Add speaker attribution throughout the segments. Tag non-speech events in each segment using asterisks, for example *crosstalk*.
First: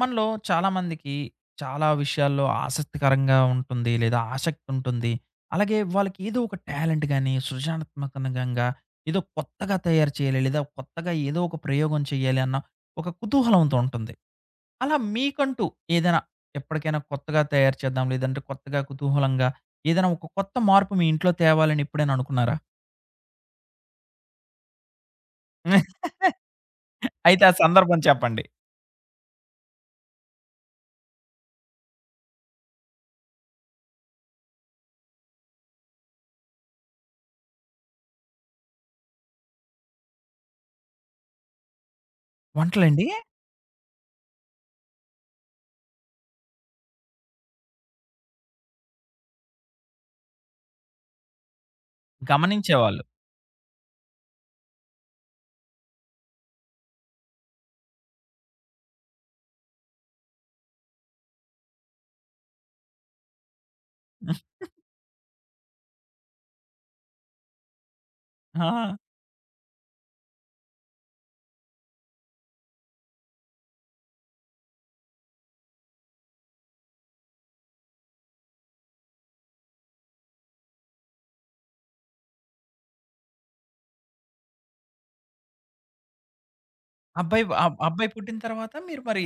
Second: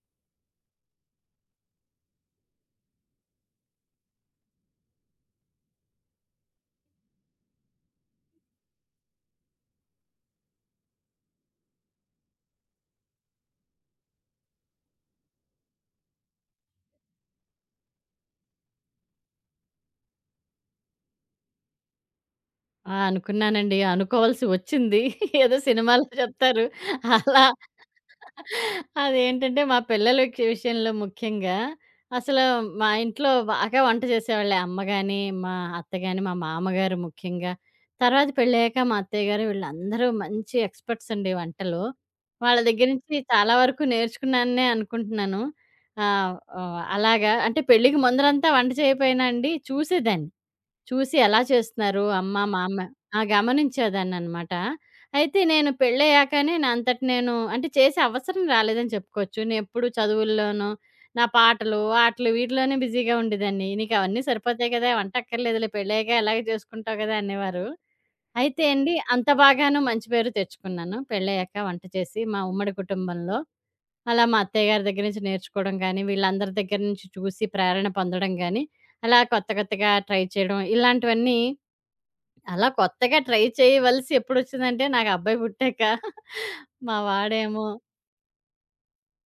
Speaker 1: మనలో చాలామందికి చాలా విషయాల్లో ఆసక్తికరంగా ఉంటుంది. లేదా ఆసక్తి ఉంటుంది. అలాగే వాళ్ళకి ఏదో ఒక టాలెంట్ గాని, సృజనాత్మకంగా ఏదో కొత్తగా తయారు చేయాలి. లేదా కొత్తగా ఏదో ఒక ప్రయోగం చేయాలి అన్న ఒక కుతూహలంతో ఉంటుంది. అలా మీకంటూ ఏదైనా ఎప్పటికైనా కొత్తగా తయారు చేద్దాం. లేదంటే కొత్తగా కుతూహలంగా ఏదైనా ఒక కొత్త మార్పు మీ ఇంట్లో తేవాలని ఎప్పుడైనా అనుకున్నారా?
Speaker 2: ఆ! అనుకున్నానండి. అనుకోవాల్సి వచ్చింది. *laughs* ఏదో సినిమాలో
Speaker 1: *laughs*
Speaker 2: చెప్తారు.
Speaker 1: అయితే
Speaker 2: అలా
Speaker 1: ఆ సందర్భం చెప్పండి?
Speaker 2: అదేంటంటే మా పిల్లల కి విషయంలో ముఖ్యంగా అసలు మా ఇంట్లో బాగా వంట చేసేవాళ్ళే. అమ్మ గాని, మా అత్త గాని, మా మామగారు ముఖ్యంగా. తర్వాత పెళ్ళయ్యాక మా అత్తయ్య గారు వీళ్ళందరూ మంచి ఎక్స్‌పర్ట్స్ అండి వంటలో. వాళ్ళ దగ్గర
Speaker 1: వంటలండి?
Speaker 2: నుంచి చాలా వరకు నేర్చుకున్నాననే అనుకుంటున్నాను. ఆహ్, ఆహ్, అలాగా అంటే పెళ్ళికి ముందరంతా వంట చేయకపోయినా అండి చూసేదాన్ని. చూసి ఎలా చేస్తున్నారు అమ్మ, మామ
Speaker 1: గమనించేవాళ్ళు.
Speaker 2: ఆ! గమనించేదాన్ననమాట. అయితే నేను పెళ్ళయ్యాకనే నా అంతట నేను అంటే చేసే అవసరం రాలేదని చెప్పుకోవచ్చు. నేనెప్పుడు చదువుల్లోనూ, నా పాటలు, ఆటలు వీటిలోనే బిజీగా ఉండేదాన్ని. "నీకవన్నీ సరిపోతాయి కదా! వంట అక్కర్లేదులే పెళ్ళయ్యాక ఎలాగో చేసుకుంటావు కదా!" అనేవారు. అయితే అండి
Speaker 1: ఆ!
Speaker 2: అంత బాగాను మంచి పేరు తెచ్చుకున్నాను. పెళ్ళయ్యాక వంట చేసి మా ఉమ్మడి కుటుంబంలో. అలా మా అత్తయ్య గారి దగ్గర నుంచి నేర్చుకోవడం గానీ, వీళ్ళందరి దగ్గర నుంచి చూసి ప్రేరణ పొందడం గానీ, అలా కొత్త కొత్తగా ట్రై చేయడం ఇలాంటివన్నీ అలా కొత్తగా ట్రై చేయవలసి ఎప్పుడొచ్చిందంటే నాకు అబ్బాయి పుట్టాక. *laughs* మా
Speaker 1: అబ్బాయి
Speaker 2: వాడేమో
Speaker 1: అబ్ అబ్బాయి పుట్టిన తర్వాత మీరు మరి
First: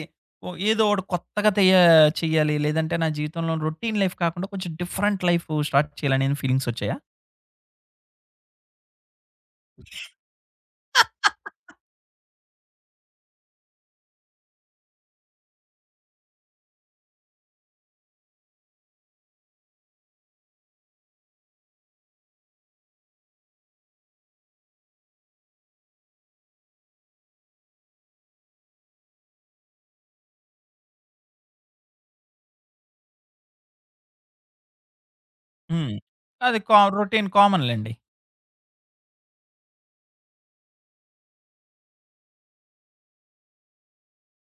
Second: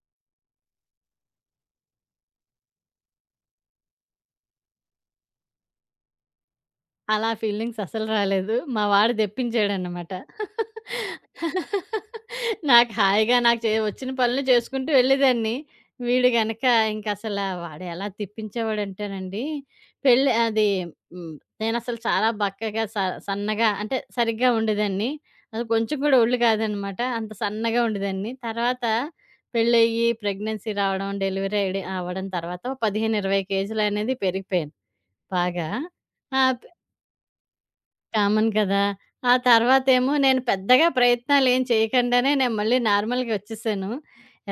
Speaker 1: ఓ ఏదో ఒకటి కొత్తగా చేయాలి. లేదంటే నా జీవితంలో రొటీన్ లైఫ్ కాకుండా కొంచెం డిఫరెంట్ లైఫ్ స్టార్ట్ చేయాలనేని ఫీలింగ్స్ వచ్చాయా?
Speaker 2: అలా ఫీలింగ్స్ అసలు రాలేదు. మా వాడు తెప్పించాడనమాట. నాకు హాయిగా నాకు చే వచ్చిన పనులు చేసుకుంటూ వెళ్ళేదాన్ని. వీడు గనక ఇంకసల వాడు ఎలా తిప్పించేవాడంటేనండి, పెళ్లి అది హ్మ్. నేనసలు చాలా బక్కగా స సన్నగా అంటే సరిగ్గా ఉండేదాన్ని. అది కొంచెం కూడా ఒళ్ళు కాదనమాట. అంత సన్నగా ఉండేదాన్ని. తర్వాత పెళ్లయ్యి, ప్రెగ్నెన్సీ రావడం, డెలివరీ అయ్యడం అవ్వడం తర్వాత 15, 20 కేజీలనేది పెరిగిపోయాను బాగా.
Speaker 1: హ్మ్.
Speaker 2: ఆ!
Speaker 1: అది కా రొటీన్ కామన్‌లెండి.
Speaker 2: కామన్ కదా! ఆ తర్వాతేమో నేను పెద్దగా ప్రయత్నాలేం చేయకుండానే నేను మళ్ళీ నార్మల్‌గా వచ్చేసాను.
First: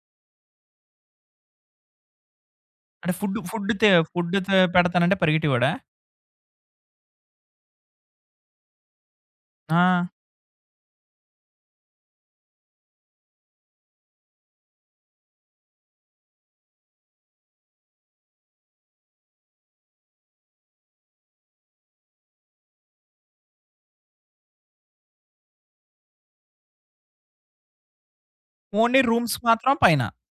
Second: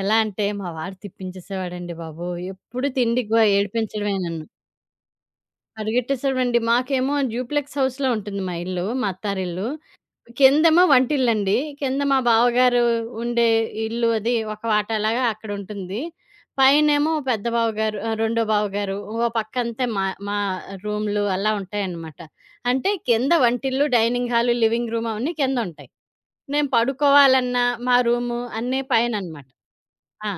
Speaker 2: ఎలా అంటే మా వాడు తిప్పించేసేవాడండి బాబు. ఎప్పుడు
Speaker 1: అంటే
Speaker 2: తిండికి
Speaker 1: ఫుడ్
Speaker 2: గో
Speaker 1: ఫుడ్ తే
Speaker 2: ఏడిపించడమే
Speaker 1: ఫుడ్
Speaker 2: నన్ను.
Speaker 1: తే పెడతానంటే పరిగెట్టేవాడా?
Speaker 2: పరిగెట్టేసేవాడండి. మాకేమో డ్యూప్లెక్స్ హౌస్‌లో ఉంటుంది మా ఇల్లు. మా అత్తారిల్లు.
Speaker 1: ఆ!
Speaker 2: కిందేమో వంటిల్లండి. కింద మా బావగారు ఉండే ఇల్లు అది ఒక వాటాలాగా అక్కడుంటుంది. పైనేమో పెద్ద బావగారు రెండో బావగారు ఓ పక్కంతే మా మా రూమ్‌లు అలా ఉంటాయన్నమాట. అంటే కింద వంటిల్లు, డైనింగ్ హాలు, లివింగ్ రూమ్ అవన్నీ కిందుంటాయి. నేను పడుకోవాలన్నా మా రూము అన్నీ
Speaker 1: ఓన్లీ రూమ్స్
Speaker 2: పైననమాట.
Speaker 1: మాత్రం పైన.
Speaker 2: ఆ!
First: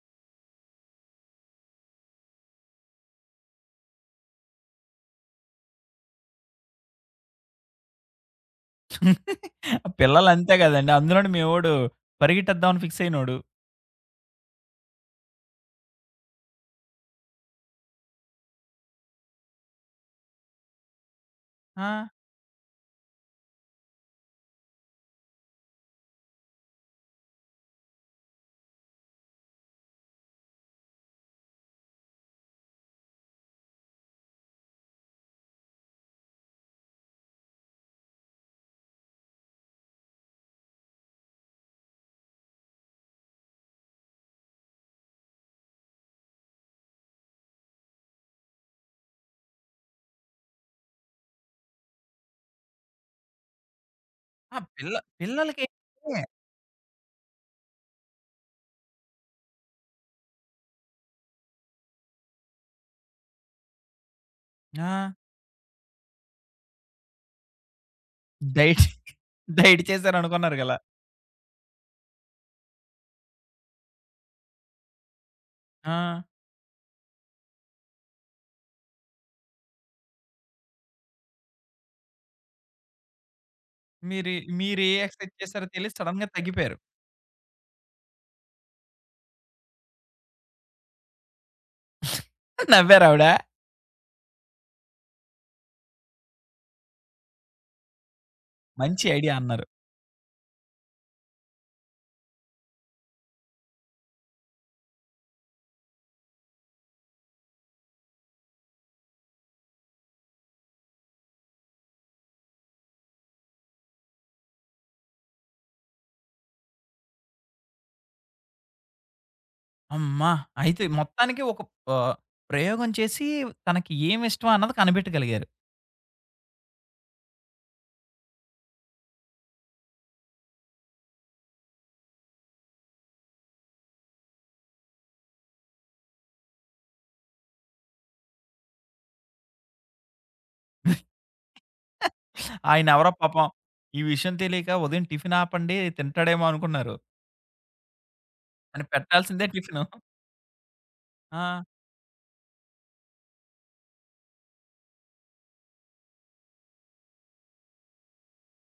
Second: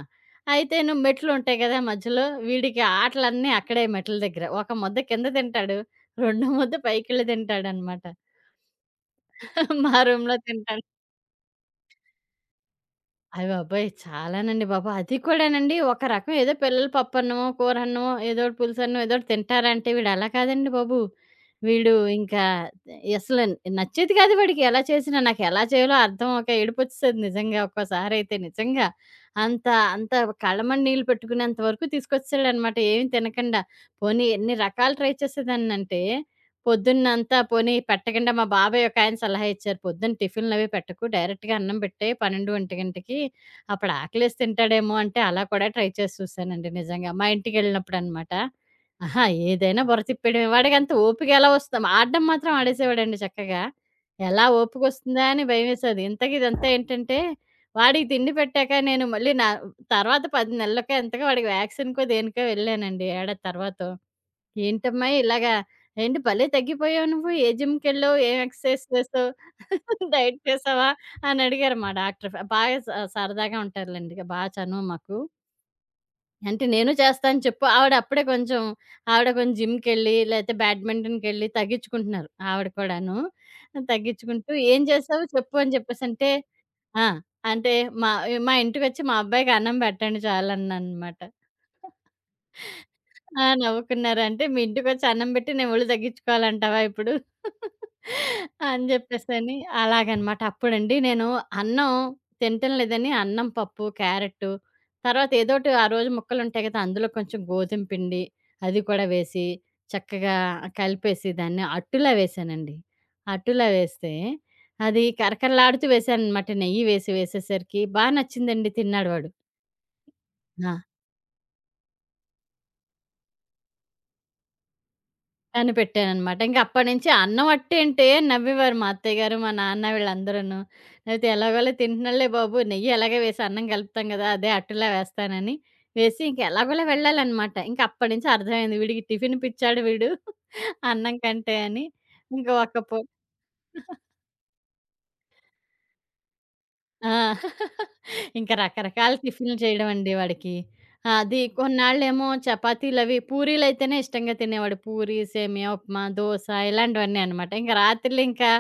Speaker 2: అయితేను మెట్లుంటాయి గదా! మధ్యలో వీడికి ఆటలన్నీ అక్కడే మెట్ల దగ్గర. ఒక ముద్ద కింద తింటాడు. రెండో ముద్ద పైకెళ్ళి తింటాడనమాట.
Speaker 1: *laughs*
Speaker 2: మా
Speaker 1: పిల్లలు
Speaker 2: రూమ్‌లో
Speaker 1: అంతే
Speaker 2: తింటాడు.
Speaker 1: గదండీ. అందులోని మేవోడు పరిగెట్టేద్దామని ఫిక్స్ అయినోడు.
Speaker 2: అయ్య బాబోయ్! చాలానండి బాబు. అది కూడానండి ఒక రకం ఏదో పిల్లలు పప్పన్నమో, కూరన్నమో, ఏదోటి పులుసన్నమో ఏదోటి తింటారంటే వీడు అలా కాదండి బాబు.
Speaker 1: ఆ!
Speaker 2: వీడు ఇంకా అసలు నచ్చేది కాదు వాడికి ఎలా చేసినా. నాకెలా చేయాలో అర్థం అవ్వక ఏడుపొచ్చేసేది నిజంగా ఒక్కోసారయితే నిజంగా. అంత అంత కళ్ళమ్మట నీళ్ళు పెట్టుకునేంత వరకు తీసుకొచ్చేసాడనమాట ఏమి తినకుండా. పోనీ ఎన్ని రకాలు ట్రై చేసేదాన్నంటే పొద్దున్నంతా పోనీ పెట్టకుండా మా బాబాయ్ ఒకాయన సలహా ఇచ్చారు. పొద్దున్న టిఫిన్‌లవి పెట్టకు. డైరెక్ట్‌గా అన్నం పెట్టేయి 12, 1 గంటకి. అప్పుడు ఆకలేసి తింటాడేమో అంటే అలా కూడా ట్రై చేసి చూసానండి నిజంగా. మా ఇంటికెళ్ళినప్పుడనమాట. అహా! ఏదైనా బుర్ర తిప్పేయడమే. వాడికంత ఓపిక ఎలా వస్తాం ఆడడం మాత్రం ఆడేసేవాడండి చక్కగా. ఎలా
Speaker 1: ఆ! పిల్ల
Speaker 2: ఓపికొస్తుందా అని
Speaker 1: పిల్లలకి
Speaker 2: భయమేసేది. ఇంతకి ఇదంతా ఏంటంటే, వాడికి తిండి పెట్టాక నేను మళ్ళీ నా తర్వాత 10 నెలలకో ఎంతకో వాడికి వ్యాక్సిన్‌కో దేనికో వెళ్ళానండి ఏడాది తర్వాతో.
Speaker 1: ఆ!
Speaker 2: ఏంటమ్మా ఇలాగా? ఏంటి భలే తగ్గిపోయావు నువ్వు. ఏ జిమ్‌కెళ్ళావు? ఏం ఎక్సర్‌సైజ్
Speaker 1: డైట్
Speaker 2: చేసావు?
Speaker 1: డైట్
Speaker 2: *laughs* డైట్
Speaker 1: చేశారనుకున్నారు గల.
Speaker 2: చేసావా? అని అడిగారు మా డాక్టర్. ఫ బాగా స సరదాగా ఉంటారులెండి. బా చనువు మాకు.
Speaker 1: ఆ!
Speaker 2: అంటే నేను చేస్తాను చెప్పు. ఆవిడ అప్పుడే కొంచెం ఆవిడ కొంచెం జిమ్‌కెళ్ళి లేతే బ్యాడ్మింటన్‌కెళ్ళి తగ్గించుకుంటున్నారు ఆవిడ కూడాను.
Speaker 1: మీరి
Speaker 2: తగ్గించుకుంటూ "ఏం
Speaker 1: మీరే
Speaker 2: చేసావు
Speaker 1: ఎక్స్‌పెక్ట్
Speaker 2: చెప్పు"
Speaker 1: చేసారో
Speaker 2: అని
Speaker 1: తెలియదు సడెన్‌గా
Speaker 2: చెప్పేసంటే
Speaker 1: తగ్గిపోయారు.
Speaker 2: ఆ! అంటే మా మా ఇంటికొచ్చి మా అబ్బాయికి అన్నం పెట్టండి చాలన్నానమాట.
Speaker 1: *laughs* నవ్వారావిడ.
Speaker 2: ఆ! నవ్వుకున్నారా? అంటే మీ ఇంటికొచ్చి అన్నం బెట్టి నేను ఒళ్ళు తగ్గించుకోవాలంటావా ఇప్పుడు? అని
Speaker 1: మంచి ఐడియా
Speaker 2: జెప్పేసని
Speaker 1: అన్నారు.
Speaker 2: అలాగనమాట. అప్పుడండి నేను అన్నం తినటం లేదని అన్నం, పప్పు, క్యారెట్టు తర్వాత ఏదోటి ఆ రోజు ముక్కలుంటాయి కదా! అందులో కొంచెం గోధుమ పిండి అది కూడా వేసి చక్కగా కలిపేసి దాన్ని అట్టులా వేశానండి. అట్టులా వేస్తే అది కరకరలాడుతూ వేశాననమాట నెయ్యి వేసి వేసేసరికి బా నచ్చిందండి తిన్నాడు వాడు.
Speaker 1: అమ్మా!
Speaker 2: ఆ!
Speaker 1: అయితే మొత్తానికి ఒక ఆహ్, ప్రయోగం చేసి తనకి ఏమిష్టం అన్నది కనిపెట్టగలిగారు.
Speaker 2: కనిపెట్టాననమాట. ఇంక అప్పటినుంచి అన్నం అట్టేంటే నవ్వేవారు మా అత్తయ్య గారు, మా నాన్న వీళ్ళందరూను. అయితే ఎలాగోలా తింటున్నాళ్ళే బాబు నెయ్యి ఎలాగే వేసి అన్నం కలుపుతాం గదా! అదే అట్టులా వేస్తానని వేసి ఇంక ఎలాగోలా వెళ్ళాలనమాట. ఇంక అప్పటినుంచి అర్థమైంది వీడికి టిఫిన్ పిచ్చాడు వీడు అన్నం
Speaker 1: *laughs*
Speaker 2: కంటే అని. ఇంక ఒక్క పూ
Speaker 1: ఆయనెవరో పాపం ఈ విషయం తెలియక ఉదయం టిఫిన్ ఆపండి తింటాడేమో అనుకున్నారు.
Speaker 2: ఆ! *laughs* ఇంకా
Speaker 1: కానీ
Speaker 2: రకరకాల
Speaker 1: పెట్టాల్సిందే
Speaker 2: టిఫిన్‌లు
Speaker 1: టిఫిను.
Speaker 2: చేయడం అండి వాడికి. అది
Speaker 1: ఆ!
Speaker 2: కొన్నాళ్ళేమో చపాతీలవి పూరీలైతేనే ఇష్టంగా తినేవాడు. పూరి, సేమియా ఉప్మా, దోస ఇలాంటివన్నీ అనమాట. ఇంక రాత్రులు ఇంకా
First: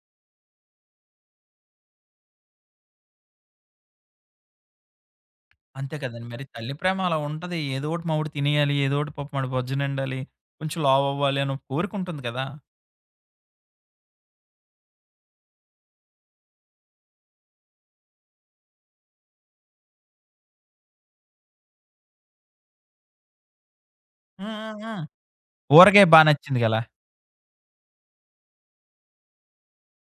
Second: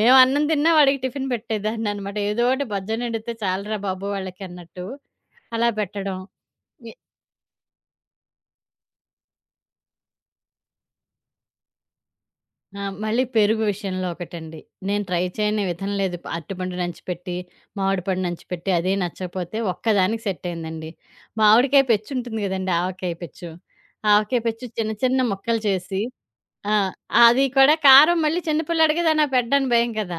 Speaker 2: మేము అన్నం తిన్నా వాడికి టిఫిన్ పెట్టేదాన్ననమాట. ఏదో ఒకటి బజ్జ నిండితే చాలురా బాబు వాళ్ళకి అన్నట్టు అలా
Speaker 1: అంతే
Speaker 2: పెట్టడం.
Speaker 1: కదండీ! మరి తల్లి ప్రేమ అలా ఉంటది. ఏదో ఒకటి మా వాడు తినేయాలి. ఏదో ఒకటి పాపం వాడు బొజ్జునిండాలి. కొంచెం లావు అవ్వాలి అని ఒక కోరికుంటుంది కదా!
Speaker 2: ఆ! మళ్ళీ పెరుగు విషయంలో ఒకటండి. నేను ట్రై చేయని విధం లేదు. ప అరటిపండు నంచిపెట్టి, మామిడి పండు నంచిపెట్టి అదే నచ్చకపోతే ఒక్కదానికి సెట్ అయిందండి. మామిడికాయ పెచ్చు ఉంటుంది గదండీ! ఆవకాయ పెచ్చు. ఆవకాయ
Speaker 1: హ్మ్.
Speaker 2: పెచ్చు
Speaker 1: హ్మ్.
Speaker 2: చిన్న
Speaker 1: హ్మ్.
Speaker 2: చిన్న ముక్కలు చేసి
Speaker 1: ఊరగాయ బా నచ్చింది
Speaker 2: ఆ!
Speaker 1: గలా.
Speaker 2: అది కూడా కారం మళ్ళీ చిన్న పిల్లాడు గదా! నాకు పెట్టడానికి భయం కదా!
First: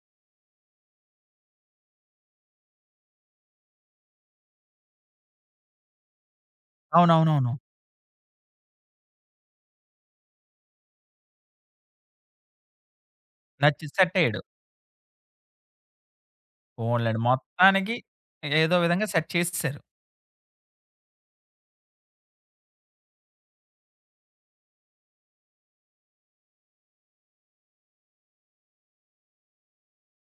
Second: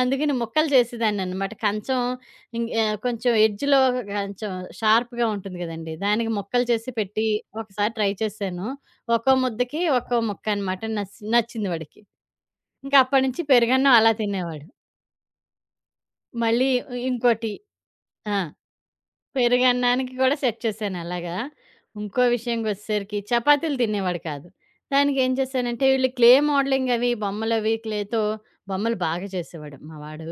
Speaker 2: అందుకని ముక్కలు చేసేదాన్ననమాట. కంచం ఇంగ్ కొంచెం ఎడ్జ్‌లో కొంచెం షార్ప్‌గా ఉంటుంది గదండీ! దానికి ముక్కలు చేసి పెట్టి
Speaker 1: అవునవునవును.
Speaker 2: ఒకసారి ట్రై చేశాను. ఒక్కో ముద్దకి ఒక్కో ముక్క అనమాట. నస్ నచ్చింది వాడికి. ఇంకా అప్పటి నుంచి
Speaker 1: నచ్చి
Speaker 2: పెరుగన్నం అలా
Speaker 1: సెట్టయ్యాడు.
Speaker 2: తినేవాడు. మళ్ళీ ఇ
Speaker 1: పోన్లెండి.
Speaker 2: ఇంకోటి
Speaker 1: మొత్తానికి
Speaker 2: ఆ!
Speaker 1: ఏదో విధంగా సెట్ చేసేసారు.
Speaker 2: పెరుగన్నానికి కూడా సెట్ చేశాను అలాగా. ఇంకో విషయంకొచ్చేసరికి చపాతీలు తినేవాడు కాదు. దానికేం చేశానంటే వీళ్ళు క్లే మోడలింగ్ అవి బొమ్మలవి క్లేతో బొమ్మలు బాగా చేసేవాడు మా వాడు.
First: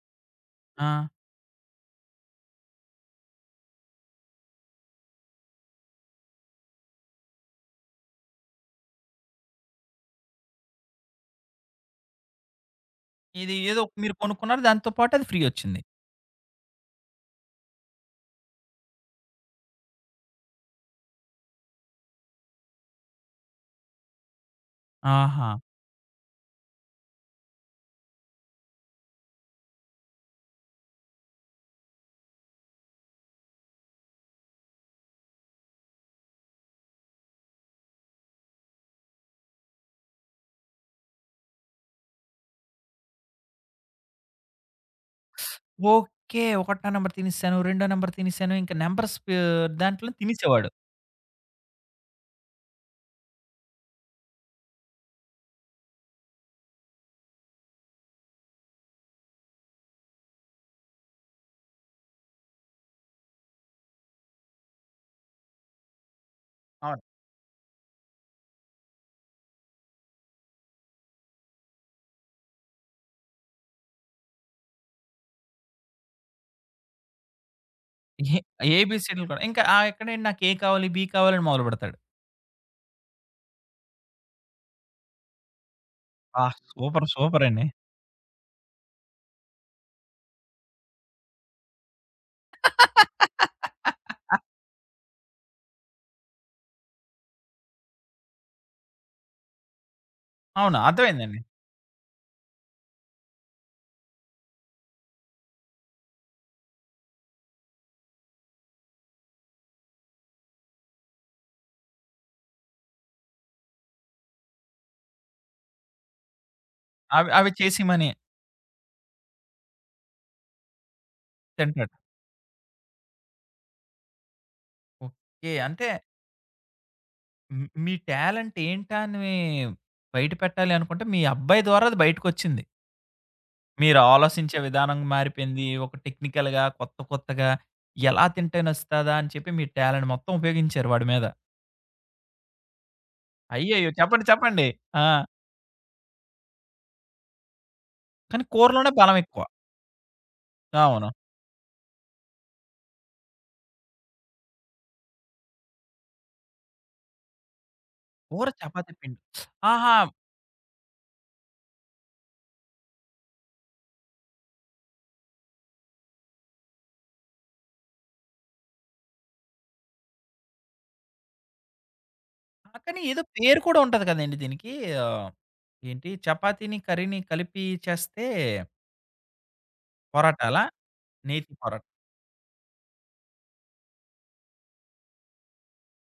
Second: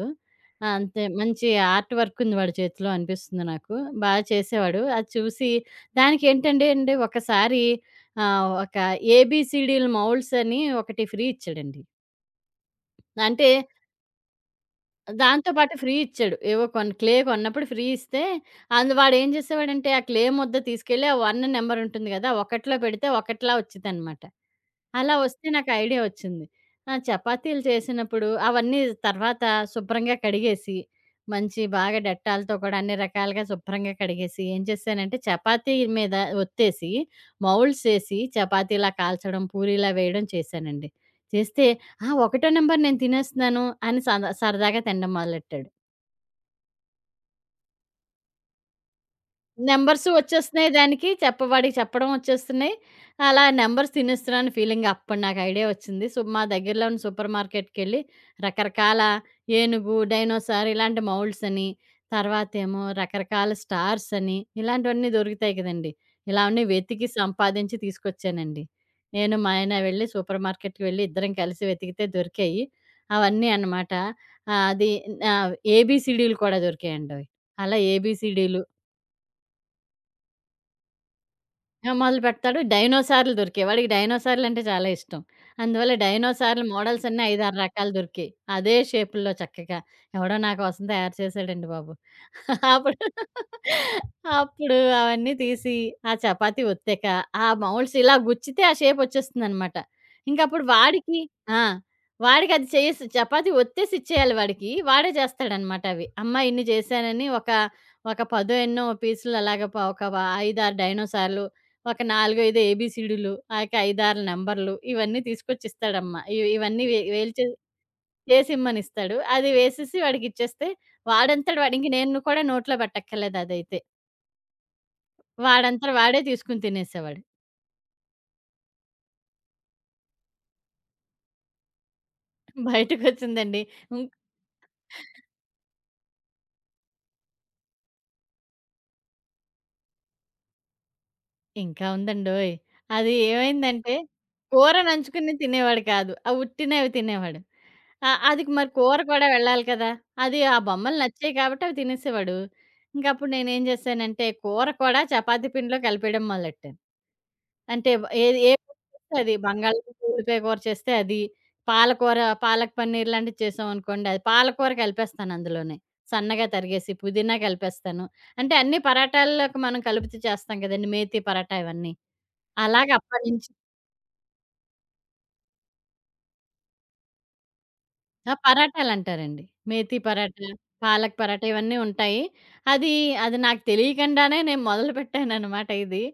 Speaker 2: ఆ!
Speaker 1: ఆ!
Speaker 2: అంతే మంచి ఆర్ట్ వర్క్ ఉంది వాడి చేతిలో అనిపిస్తుంది నాకు. బాగా చేసేవాడు. అది చూసి దానికేంటంటే అండి ఒకసారి ఒక ఏబీసీడీలు మౌల్డ్స్ అని ఒకటి ఫ్రీ ఇచ్చాడండి. అంటే
Speaker 1: ఇది ఏదో మీరు కొనుక్కున్నారు. దాంతో పాటు అది ఫ్రీ
Speaker 2: దాంతో పాటు
Speaker 1: ఒచ్చింది.
Speaker 2: ఫ్రీ ఇచ్చాడు. ఏవో కొన్ క్లే కొన్నప్పుడు ఫ్రీ ఇస్తే, అందు వాడేం జేసేవాడంటే, ఆ క్లే ముద్ద తీసుకెళ్ళి, ఆ 1 నెంబరుంటుంది గదా! ఒకట్లో పెడితే ఒకట్లా ఒచ్చిద్దనమాట. అలా వస్తే
Speaker 1: ఆహా!
Speaker 2: నాకు ఐడియా వచ్చింది. ఆ! చపాతీలు చేసినప్పుడు అవన్నీ తర్వాత శుభ్రంగా కడిగేసి, మంచి బాగా డెట్టాల్‌తో కూడా అన్ని రకాలుగా శుభ్రంగా కడిగేసి, ఏం చేశానంటే చపాతీ మీద ఒత్తేసి, మౌల్డ్స్ ఏసి చపాతీలా కాల్చడం, పూరీలా వేయడం చేశానండి. చేస్తే, "ఆ! ఒకటో నంబర్ నేను తినేస్తున్నాను" అని సద సరదాగా తినడం మొదలెట్టాడు.
Speaker 1: ఓకే. ఒకటో నంబర్ తినేసాను. రెండో నంబర్ తినేసాను. ఇంక నంబర్స్ పే
Speaker 2: నంబర్సు
Speaker 1: దాంట్లో
Speaker 2: వచ్చేస్తున్నాయి
Speaker 1: తినేసేవాడు.
Speaker 2: దానికి. చెప్ప వాడికి చెప్పడం వచ్చేస్తున్నాయి. అలా నంబర్స్ తినేస్తున్నాను ఫీలింగ్. అప్పుడు నాకు ఐడియా వచ్చింది. సో, మా దగ్గరలో ఉన్న సూపర్ మార్కెట్‌కెళ్ళి రకరకాల ఏనుగు, డైనోసార్ ఇలాంటి మౌల్డ్స్ అని, తర్వాతేమో రకరకాల స్టార్స్ అని, ఇలాంటివన్నీ దొరుకుతాయి కదండీ! ఇలా అన్నీ
Speaker 1: అవును.
Speaker 2: వెతికి సంపాదించి తీసుకొచ్చానండి. నేను మా ఆయన వెళ్ళి సూపర్ మార్కెట్‌కి వెళ్ళి ఇద్దరం కలిసి వెతికితే దొరికాయి. అవన్నీ అన్నమాట. అది ఏబీసీడీలు కూడా దొరికాయండి అవి. అలా
Speaker 1: ఏ
Speaker 2: ఏబీసీడీలు
Speaker 1: ఏబీసీడీలు కూడా. ఇంకా ఆ! ఎక్కడేంటి నాకు ఏ కావాలి, బీ కావాలని
Speaker 2: ఆ!
Speaker 1: మొదలుపెడతాడు.
Speaker 2: మొదలుపెడతాడు. డైనోసార్లు దొరికాయి. వాడికి డైనోసార్లంటే చాలా ఇష్టం. అందువల్ల
Speaker 1: ఆ!
Speaker 2: డైనోసార్లు మోడల్స్
Speaker 1: సూపర్.
Speaker 2: అన్నీ 5, 6
Speaker 1: సూపరండి.
Speaker 2: రకాలు దొరికాయి. అదే షేపుల్లో చక్కగా ఎవడో నా కోసం తయారు చేశాడండి బాబు. అప్పుడు అప్పుడు అవన్నీ తీసి, ఆ చపాతీ ఒత్తాక, ఆ మౌల్డ్స్ ఇలా గుచ్చితే ఆ షేప్ ఒచ్చేస్తుందనమాట. ఇంకప్పుడు
Speaker 1: అవును.
Speaker 2: వాడికి
Speaker 1: అర్థమైందండి.
Speaker 2: ఆ! వాడికది చేసి చపాతీ ఒత్తేసి ఇచ్చేయాలి వాడికి. వాడే చేస్తాడనమాట అవి. అమ్మ ఇన్ని చేశానని ఒక, ఒక పదో ఎన్నో పీసులు అలాగ ప ఒక 5, 6 డైనోసార్లు, ఒక 4, 5 ఏబీసీడీలు, ఆ యొక్క 5, 6 నంబర్లు ఇవన్నీ తీసుకొచ్చిస్తాడమ్మ. ఇవన్నీ వే
Speaker 1: అవి
Speaker 2: వేలు చే
Speaker 1: అవి చేసిమని
Speaker 2: చేసిమ్మనిస్తాడు. అది వేసేసి వాడికిచ్చేస్తే, వాడంతట వాడు ఇంక
Speaker 1: తింటాడు.
Speaker 2: నేను కూడా నోట్లో పెట్టక్కర్లేదు అదైతే.
Speaker 1: ఓకే. అంటే
Speaker 2: వాడంతట వాడే తీసుకొని తినేసేవాడు.
Speaker 1: హ్మ్. మీ టాలెంట్ ఏంటా అని బయట పెట్టాలి అనుకుంటే, మీ అబ్బాయి ద్వారా అది బయటకొచ్చింది.
Speaker 2: బయటకొచ్చిందండి.
Speaker 1: మీరు
Speaker 2: హ్మ్.
Speaker 1: ఆలోచించే విధానం మారిపోయింది. ఒక టెక్నికల్‌గా కొత్త కొత్తగా ఎలా తింటే నచ్చుతదా అని చెప్పి మీ టాలెంట్ మొత్తం ఉపయోగించారు వాడి మీద.
Speaker 2: ఇంకా ఉందండోయ్! అది
Speaker 1: అయ్యయ్యో!
Speaker 2: ఏమైందంటే,
Speaker 1: చెప్పండి. చెప్పండి.
Speaker 2: కూర
Speaker 1: ఆ!
Speaker 2: నంచుకుని తినేవాడు కాదు. ఆ ఉట్టినవి తినేవాడు. ఆ! అది
Speaker 1: కానీ
Speaker 2: మరి
Speaker 1: కూరలోనే
Speaker 2: కూర
Speaker 1: బలం
Speaker 2: కూడా
Speaker 1: ఎక్కువ.
Speaker 2: వెళ్ళాలి కదా! అది ఆ బొమ్మలు
Speaker 1: అవును.
Speaker 2: నచ్చాయి కాబట్టి అవి తినేసేవాడు. ఇంకప్పుడు నేనేం చేశానంటే కూర కూడా చపాతీ పిండిలో కలిపేయడం మొదలెట్టాను. అంటే ఏది
Speaker 1: కూర,
Speaker 2: ఏ కూర
Speaker 1: చపాతీ
Speaker 2: చేస్తే
Speaker 1: పిండి.
Speaker 2: అది
Speaker 1: ఆహా!
Speaker 2: బంగాళదుంప ఉల్లిపాయ కూర చేస్తే అది, పాలకూర పాలక్ పన్నీర్ లాంటిది చేసామనుకోండి అది పాలకూర కలిపేస్తాను అందులోనే. సన్నగా తరిగేసి పుదీనా కలిపేస్తాను. అంటే అన్ని పరాటాల్లోకి మనం కలుపుతూ చేస్తాం కదండీ! మేతి పరాటా ఇవన్నీ.
Speaker 1: ఆ,
Speaker 2: అలాగ
Speaker 1: కానీ ఏదో
Speaker 2: అప్పటినుంచి
Speaker 1: పేరు కూడా ఉంటది కదండీ దీనికి. ఆహ్, ఏంటి చపాతీని, కర్రీని కలిపి చేస్తే
Speaker 2: ఆ! పరాటాలంటారండి. మేతి పరాటా,
Speaker 1: పొరాటాలా?
Speaker 2: పాలక్ పరాటా
Speaker 1: నేతి
Speaker 2: ఇవన్నీ
Speaker 1: పొరాటా.
Speaker 2: ఉంటాయి. అది, అది నాకు తెలియకుండానే నేను మొదలుపెట్టాననమాట ఇది.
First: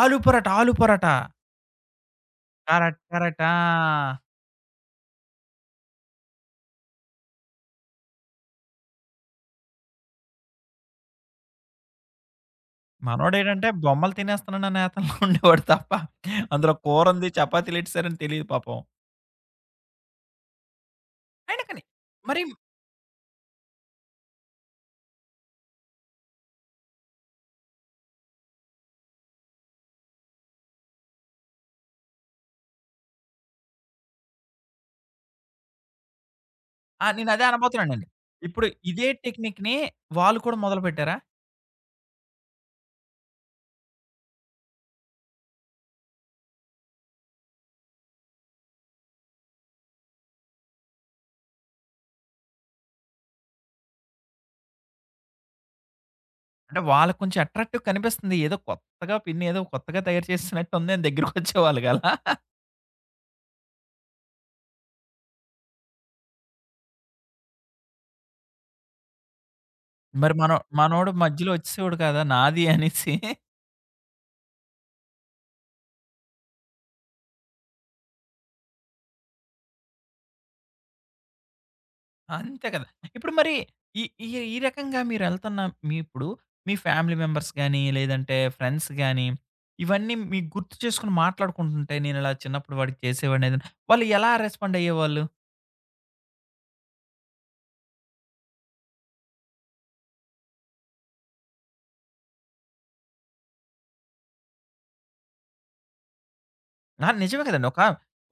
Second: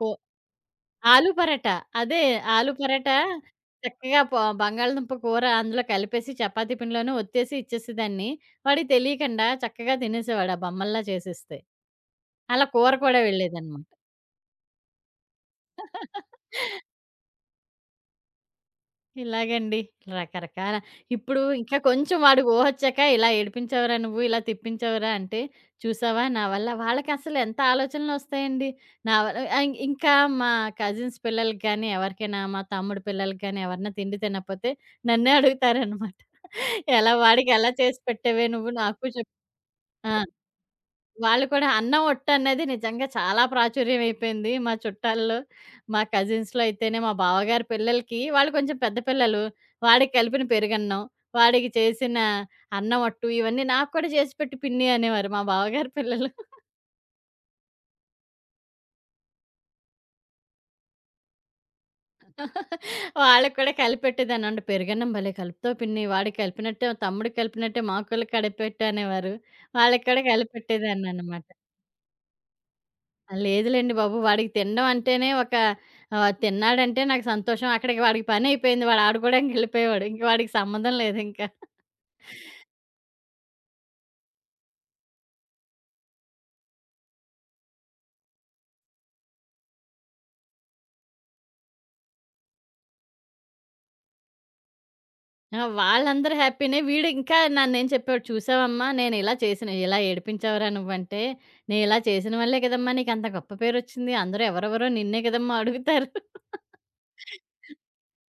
Speaker 2: కో
Speaker 1: ఆలు పొరాటా. ఆలు పొరాటా.
Speaker 2: ఆలు పరాటా. అదే ఆలు
Speaker 1: కరెక్ట్.
Speaker 2: పరాటా
Speaker 1: కరెక్ట్. ఆ!
Speaker 2: చక్కగా ప బంగాళదుంప కూర అందులో కలిపేసి చపాతీ పిండిలోనే ఒత్తేసి ఇచ్చేసేదాన్ని. వాడికి తెలియకుండా చక్కగా తినేసేవాడు ఆ బొమ్మల్లా చేసేస్తే. అలా కూర కూడా
Speaker 1: మనోడేంటంటే
Speaker 2: వెళ్ళేదనమాట.
Speaker 1: బొమ్మలు తినేస్తున్నాను అనే నేతంలో *laughs* ఉండేవాడు తప్ప అందులో కూరుంది, చపాతీలు ఎట్టేసారని తెలీదు పాపం.
Speaker 2: ఇలాగండి. రకరకాల ఇప్పుడు
Speaker 1: అయినా
Speaker 2: ఇంకా
Speaker 1: కానీ
Speaker 2: కొంచెం
Speaker 1: మరి
Speaker 2: వాడికి ఊహొచ్చాక ఇలా ఏడిపించావురా నువ్వు, ఇలా తిప్పించావురా అంటే, చూసావా నా వల్ల వాళ్ళకసలు ఎంత ఆలోచనలొస్తాయండి. నా వల్ల ఇం ఇంకా మా కజిన్స్ పిల్లలకి గానీ, ఎవరికైనా మా తమ్ముడు పిల్లలకి గానీ, ఎవరన్నా తిండి తినకపోతే నన్నే అడుగుతారనమాట.
Speaker 1: ఆ!
Speaker 2: ఎలా
Speaker 1: నేనదే
Speaker 2: వాడికి ఎలా చేసి
Speaker 1: అనబోతున్నానండి.
Speaker 2: పెట్టావే
Speaker 1: ఇప్పుడు
Speaker 2: నువ్వు నాకు
Speaker 1: ఇదే
Speaker 2: చెప్పు
Speaker 1: టెక్నిక్‌ని
Speaker 2: ఆ!
Speaker 1: వాళ్ళు కూడా మొదలుపెట్టారా?
Speaker 2: వాళ్ళు కూడా అన్నం ఒట్టు అనేది నిజంగా చాలా ప్రాచుర్యం అయిపోయింది. మా చుట్టాల్లో, మా కజిన్స్‌లో అయితేనే మా బావగారి పిల్లలకి వాళ్ళు కొంచెం పెద్ద పిల్లలు. వాడికి కలిపిన పెరుగన్నం, వాడికి చేసిన అన్నం ఒట్టు ఇవన్నీ నాకు కూడా చేసి పెట్టు పిన్ని అనేవారు మా బావగారి పిల్లలు.
Speaker 1: అంటే వాళ్ళకి కొంచెం అట్రాక్టివ్ కనిపిస్తుంది. ఏదో కొత్తగా పిన్ని ఏదో కొత్తగా తయారు చేసినట్టుంది అని దగ్గరికొచ్చేవాళ్ళు కదా!
Speaker 2: వాళ్ళకి కూడా కలిపెట్టేదాన్ని. అంటే పెరుగన్నం భలే కలుపుతావు పిన్ని. వాడికి కలిపినట్టే తమ్ముడికి కలిపినట్టే మాకు కూడా కలిపెట్టు అనేవారు. వాళ్ళకి కూడా
Speaker 1: మరి మనోడు
Speaker 2: కలిపెట్టేదాన్ననమాట.
Speaker 1: మధ్యలో వచ్చేసేవాడు కదా! నాది అనేసి.
Speaker 2: ఆ! లేదులెండి బాబు. వాడికి తినడం అంటేనే ఒక తిన్నాడంటే నాకు సంతోషం. అక్కడికి వాడికి పనయిపోయింది. వాడు ఆడుకోవడానికి ఎళ్ళిపోయేవాడు. ఇంక వాడికి సంబంధం లేదు ఇంకా.
Speaker 1: అంతే కదా! ఇప్పుడు మరి ఈ ఈ ఈ రకంగా మీరెళ్తన్న మీ ఇప్పుడు మీ ఫ్యామిలీ మెంబర్స్ గాని, లేదంటే ఫ్రెండ్స్ గాని, ఇవన్నీ మీకు గుర్తు చేసుకొని మాట్లాడుకుంటుంటే, "నేనిలా చిన్నప్పుడు వాడికి చేసేవాడినేదని" వాళ్ళు ఎలా రెస్పాండ్ అయ్యేవాళ్ళు?
Speaker 2: ఆ! వాళ్ళందరూ హ్యాపీనే. వీడు ఇంకా నన్నేం చెప్పేవాడు, "చూసావమ్మా నేను ఇలా చేసిన ఇలా ఏడిపించావురా నువ్వంటే, నేను ఇలా చేసిన వల్లే కదమ్మా నీకంత గొప్ప పేరొచ్చింది. అందరూ ఎవరెవరో నిన్నే కదమ్మా అడుగుతారు."
Speaker 1: ఆ! నిజమే కదండీ. ఒక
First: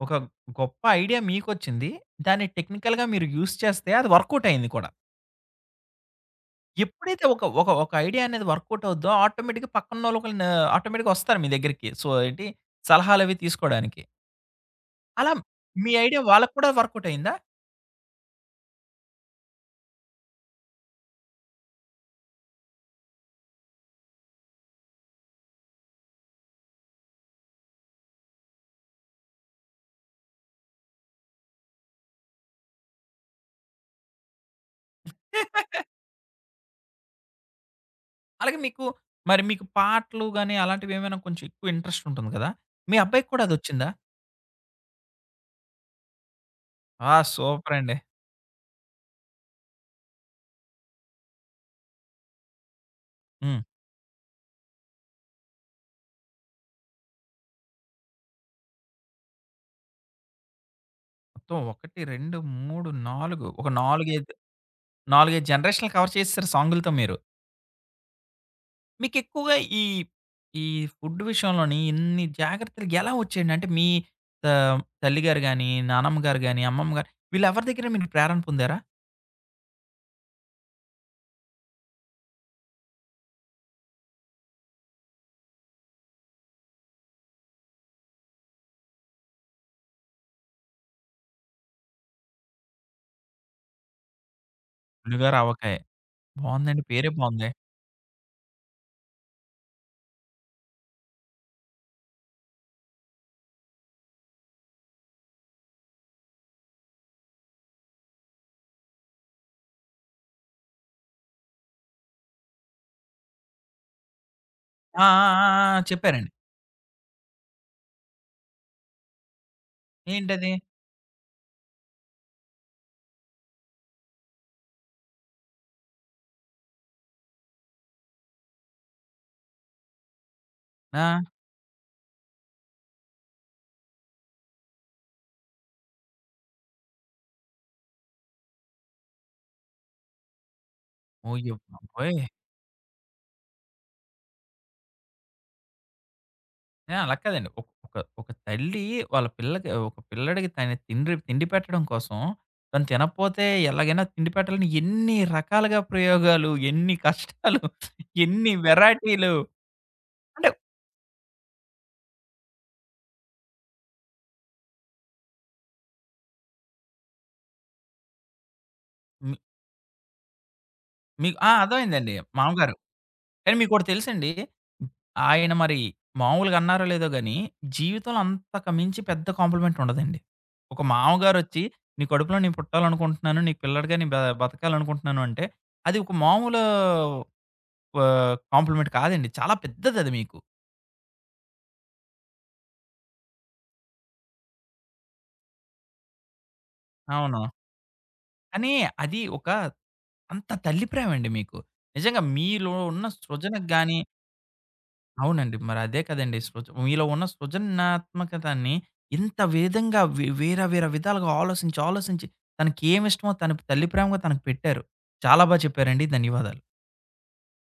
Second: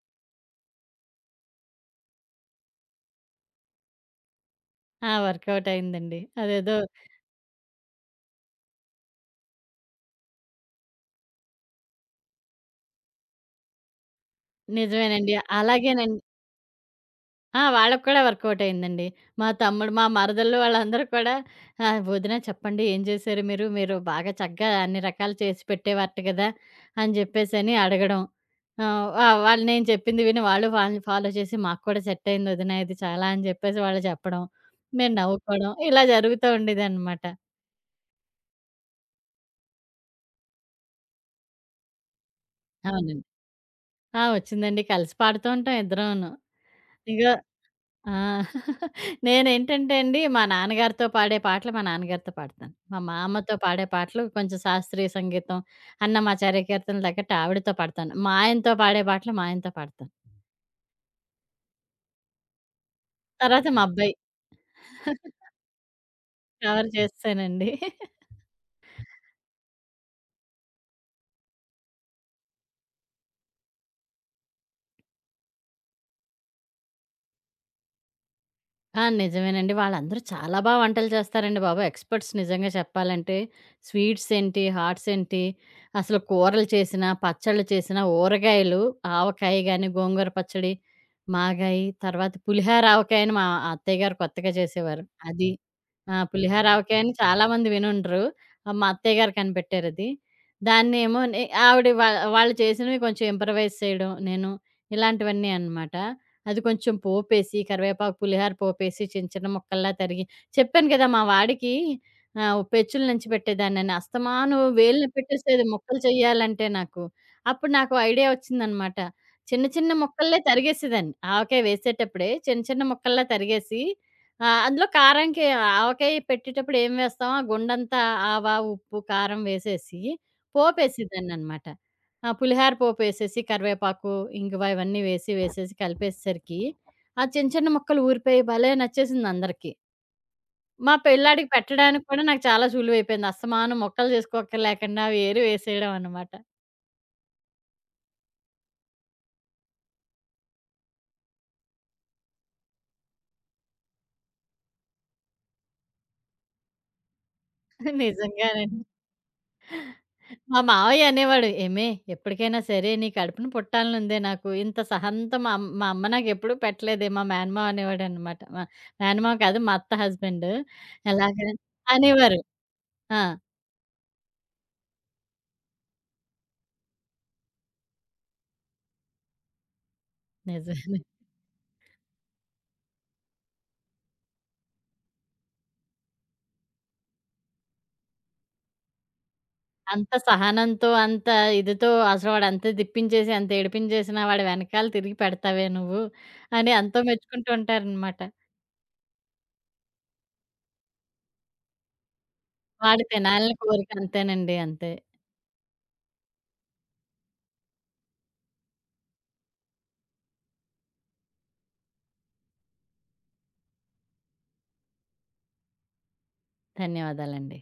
Speaker 1: ఒక గొప్ప ఐడియా మీకొచ్చింది. దాన్ని టెక్నికల్‌గా మీరు యూజ్ చేస్తే అది వర్కౌట్ అయింది కూడా.
Speaker 2: ఆ! వర్కౌట్ అయిందండి. అదేదో
Speaker 1: ఎప్పుడైతే ఒక ఒక ఒక ఐడియా అనేది వర్కౌట్ అవుద్దో ఆటోమేటిక్‌గా పక్కనోళ్ళు ఒకళ్ళు నా ఆటోమేటిక్‌గా వస్తారు మీ దగ్గరికి. సో, ఏంటి సలహాలవి తీసుకోడానికి. అలా
Speaker 2: నిజమేనండి.
Speaker 1: మీ
Speaker 2: అలాగేనండి.
Speaker 1: ఐడియా వాళ్ళకి కూడా వర్కౌట్ అయిందా?
Speaker 2: ఆ! వాళ్ళకి కూడా వర్కౌట్ అయిందండి. మా తమ్ముడు, మా మరదళ్ళు వాళ్ళందరూ కూడా "వదిన చెప్పండి ఏం చేశారు మీరు? మీరు బాగా చక్కగా అన్ని రకాలు చేసి పెట్టేవారట కదా!" అని చెప్పేసని అడగడం. వా వాళ్ళు నేను చెప్పింది విని వాళ్ళు వాళ్ళని ఫాలో చేసి "మాకు కూడా సెట్ అయింది వదిన ఇది చాలా" అని చెప్పేసి వాళ్ళు చెప్పడం. మేము నవ్వుకోవడం. ఇలా జరుగుతూ ఉండేదనమాట.
Speaker 1: అలాగే మీకు మరి మీకు పాటలు గాని, అలాంటివి ఏమైనా కొంచెం ఎక్కువ ఇంట్రెస్ట్ ఉంటుంది కదా! మీ
Speaker 2: అవునండి.
Speaker 1: అబ్బాయికి కూడా అదొచ్చిందా?
Speaker 2: ఆ! వచ్చిందండి. కలిసి పాడుతూ ఉంటాం ఇద్దరూను.
Speaker 1: ఆ!
Speaker 2: ఇగో
Speaker 1: సూపర్ అండి.
Speaker 2: ఆ! నేనేంటంటే అండి, మా నాన్నగారితో పాడే పాటలు మా నాన్నగారితో పాడతాను. మా మామ్మతో
Speaker 1: హ్మ్.
Speaker 2: పాడే పాటలు కొంచెం శాస్త్రీయ సంగీతం, అన్నమాచార్య కీర్తనలు తగ్గట్టు ఆవిడతో పాడతాను. మా ఆయనతో పాడే పాటలు మా ఆయనతో పాడతాను.
Speaker 1: మొత్తం 1, 2, 3, 4
Speaker 2: తర్వాత
Speaker 1: ఒక
Speaker 2: మా
Speaker 1: 4,
Speaker 2: అబ్బాయి
Speaker 1: 5 4, 5 జనరేషన్‌లు కవర్ చేసేసారు
Speaker 2: కవర్
Speaker 1: సాంగులతో మీరు.
Speaker 2: చేసేసానండి.
Speaker 1: మీకు ఎక్కువగా ఈ ఫుడ్ విషయంలోని ఇన్ని జాగ్రత్తలు ఎలా వచ్చేయండి? అంటే మీ తల్లిగారు గాని, నానమ్మ గారు గాని, అమ్మమ్మ గారు వీళ్ళెవరి దగ్గర మీరు ప్రేరణ పొందారా?
Speaker 2: ఆ! నిజమేనండి. వాళ్ళందరూ చాలా బా వంటలు చేస్తారండి బాబు. ఎక్స్‌పర్ట్స్ నిజంగా చెప్పాలంటే. స్వీట్స్ ఏంటి, హాట్స్ ఏంటి, అసలు కూరలు చేసినా, పచ్చళ్ళు చేసినా, ఊరగాయలు ఆవకాయ గాని, గోంగూర పచ్చడి, మాగాయి, తర్వాత పులిహార ఆవకాయ అని మా అత్తయ్య గారు కొత్తగా చేసేవారు.
Speaker 1: పులిహోర,
Speaker 2: అది.
Speaker 1: ఆవకాయ
Speaker 2: ఆ! పులిహార
Speaker 1: బావుందండి.
Speaker 2: ఆవకాయ
Speaker 1: పేరే
Speaker 2: అని
Speaker 1: బావుంది.
Speaker 2: చాలామంది వినుండరు. మా అత్తయ్య గారు కనిపెట్టారది. దాన్నేమో నే ఆవిడ వా వాళ్ళు చేసినవి కొంచెం ఇంప్రవైజ్ చేయడం నేను, ఇలాంటివన్నీ అనమాట. అది కొంచెం పోపేసి, కరివేపాకు, పులిహార పోపేసి చిన్న చిన్న ముక్కల్లా తరిగి చెప్పాను కదా! మా వాడికి పెచ్చులు నంచిపెట్టేదాన్నని. అస్తమాను వేలు
Speaker 1: ఆ! ఆ!
Speaker 2: నొప్పెట్టేసేది
Speaker 1: ఆ! ఆ!
Speaker 2: ముక్కలు
Speaker 1: చెప్పారండి.
Speaker 2: చేయాలంటే నాకు. అప్పుడు నాకు ఐడియా వచ్చిందనమాట. చిన్న చిన్న ముక్కల్లే
Speaker 1: ఏంటది?
Speaker 2: తరిగేసేదాన్ని. ఆవకాయ వేసేటప్పుడే చిన్న చిన్న ముక్కల్లా తరిగేసి అందులో కారంకి ఆవకాయ పెట్టేటప్పుడు ఏం వేస్తాం? ఆ గుండంతా ఆవ, ఉప్పు, కారం వేసేసి
Speaker 1: ఆ!
Speaker 2: పోపేసేదాన్ననమాట. ఆ! పులిహార పోపేసేసి, కరివేపాకు, ఇంగువ ఇవన్నీ వేసి, వేసేసి కలిపేసేసరికి, ఆ చిన్న చిన్న ముక్కలు ఊరిపోయి భలే నచ్చేసిందందరికీ. మా పెళ్ళాడికి
Speaker 1: అయ్య
Speaker 2: పెట్టడానికి కూడా
Speaker 1: బాబోయ్!
Speaker 2: నాకు చాలా సులువైపోయింది. అస్తమానం ముక్కలు చేసుకోక్కర్లేకుండా వేరు వేసేయడం అనమాట.
Speaker 1: అలా కాదండి. ఒక ఒక ఒక తల్లి వాళ్ళ పిల్లకి ఒక పిల్లడికి తన తిండ్రి తిండి పెట్టడం కోసం తను తినకపోతే ఎలాగైనా తిండి పెట్టాలని ఎన్ని రకాలుగా ప్రయోగాలు, ఎన్ని కష్టాలు, ఎన్ని
Speaker 2: నిజంగానండి.
Speaker 1: వెరైటీలు అంటే
Speaker 2: మా మావయ్య అనేవాడు, "ఏమే! ఎప్పటికైనా సరే నీ కడుపున పుట్టాలనుందే నాకు. ఇంత సహంత మా అమ్ మా అమ్మ నాకెప్పుడూ పెట్టలేదే" మా మేనమావ అనేవాడనమాట. మా మేనమావ
Speaker 1: మీ
Speaker 2: కాదు, మా అత్త హస్బెండు.
Speaker 1: మీకు
Speaker 2: ఎలాగా
Speaker 1: ఆ! అర్థమైందండి
Speaker 2: అనేవారు.
Speaker 1: మామగారు.
Speaker 2: ఆ!
Speaker 1: కానీ మీకోటి తెలుసండి. ఆయన మరి మామూలుగా అన్నారో లేదో గాని, జీవితంలో అంతకు మించి పెద్ద కాంప్లిమెంట్ ఉండదండి. ఒక
Speaker 2: నిజమే.
Speaker 1: మామగారొచ్చి, "నీ కడుపులో నేను పుట్టాలనుకుంటున్నాను. నీకు పిల్లాడిగా నేను బతకాలనుకుంటున్నాను" అంటే, అది ఒక మామూలు కాంప్లిమెంట్ కాదండి. చాలా పెద్దదది
Speaker 2: అంత
Speaker 1: మీకు.
Speaker 2: సహనంతో, అంత ఇదితో అసలు వాడంత తిప్పించేసి, అంత ఏడిపించేసినా వాడి వెనకాల తిరిగి పెడతావే నువ్వు అని ఎంతో
Speaker 1: అవును.
Speaker 2: మెచ్చుకుంటూ ఉంటారనమాట.
Speaker 1: కానీ అది ఒక అంత తల్లి ప్రేమండి మీకు. నిజంగా మీలో
Speaker 2: వాడి
Speaker 1: ఉన్న
Speaker 2: తినాలని
Speaker 1: సృజనకు
Speaker 2: కోరిక
Speaker 1: గాని
Speaker 2: అంతేనండి. అంతే.
Speaker 1: అవునండి. మరి అదే కదండీ! సృజ మీలో ఉన్న సృజనాత్మకతని ఇంత విధంగా వేరే వేరే విధాలుగా ఆలోచించి, ఆలోచించి తనకేమిష్టమో తన తల్లి ప్రేమగా తనకు పెట్టారు. చాలా బా చెప్పారండి. ధన్యవాదాలు.
Speaker 2: ధన్యవాదాలండి.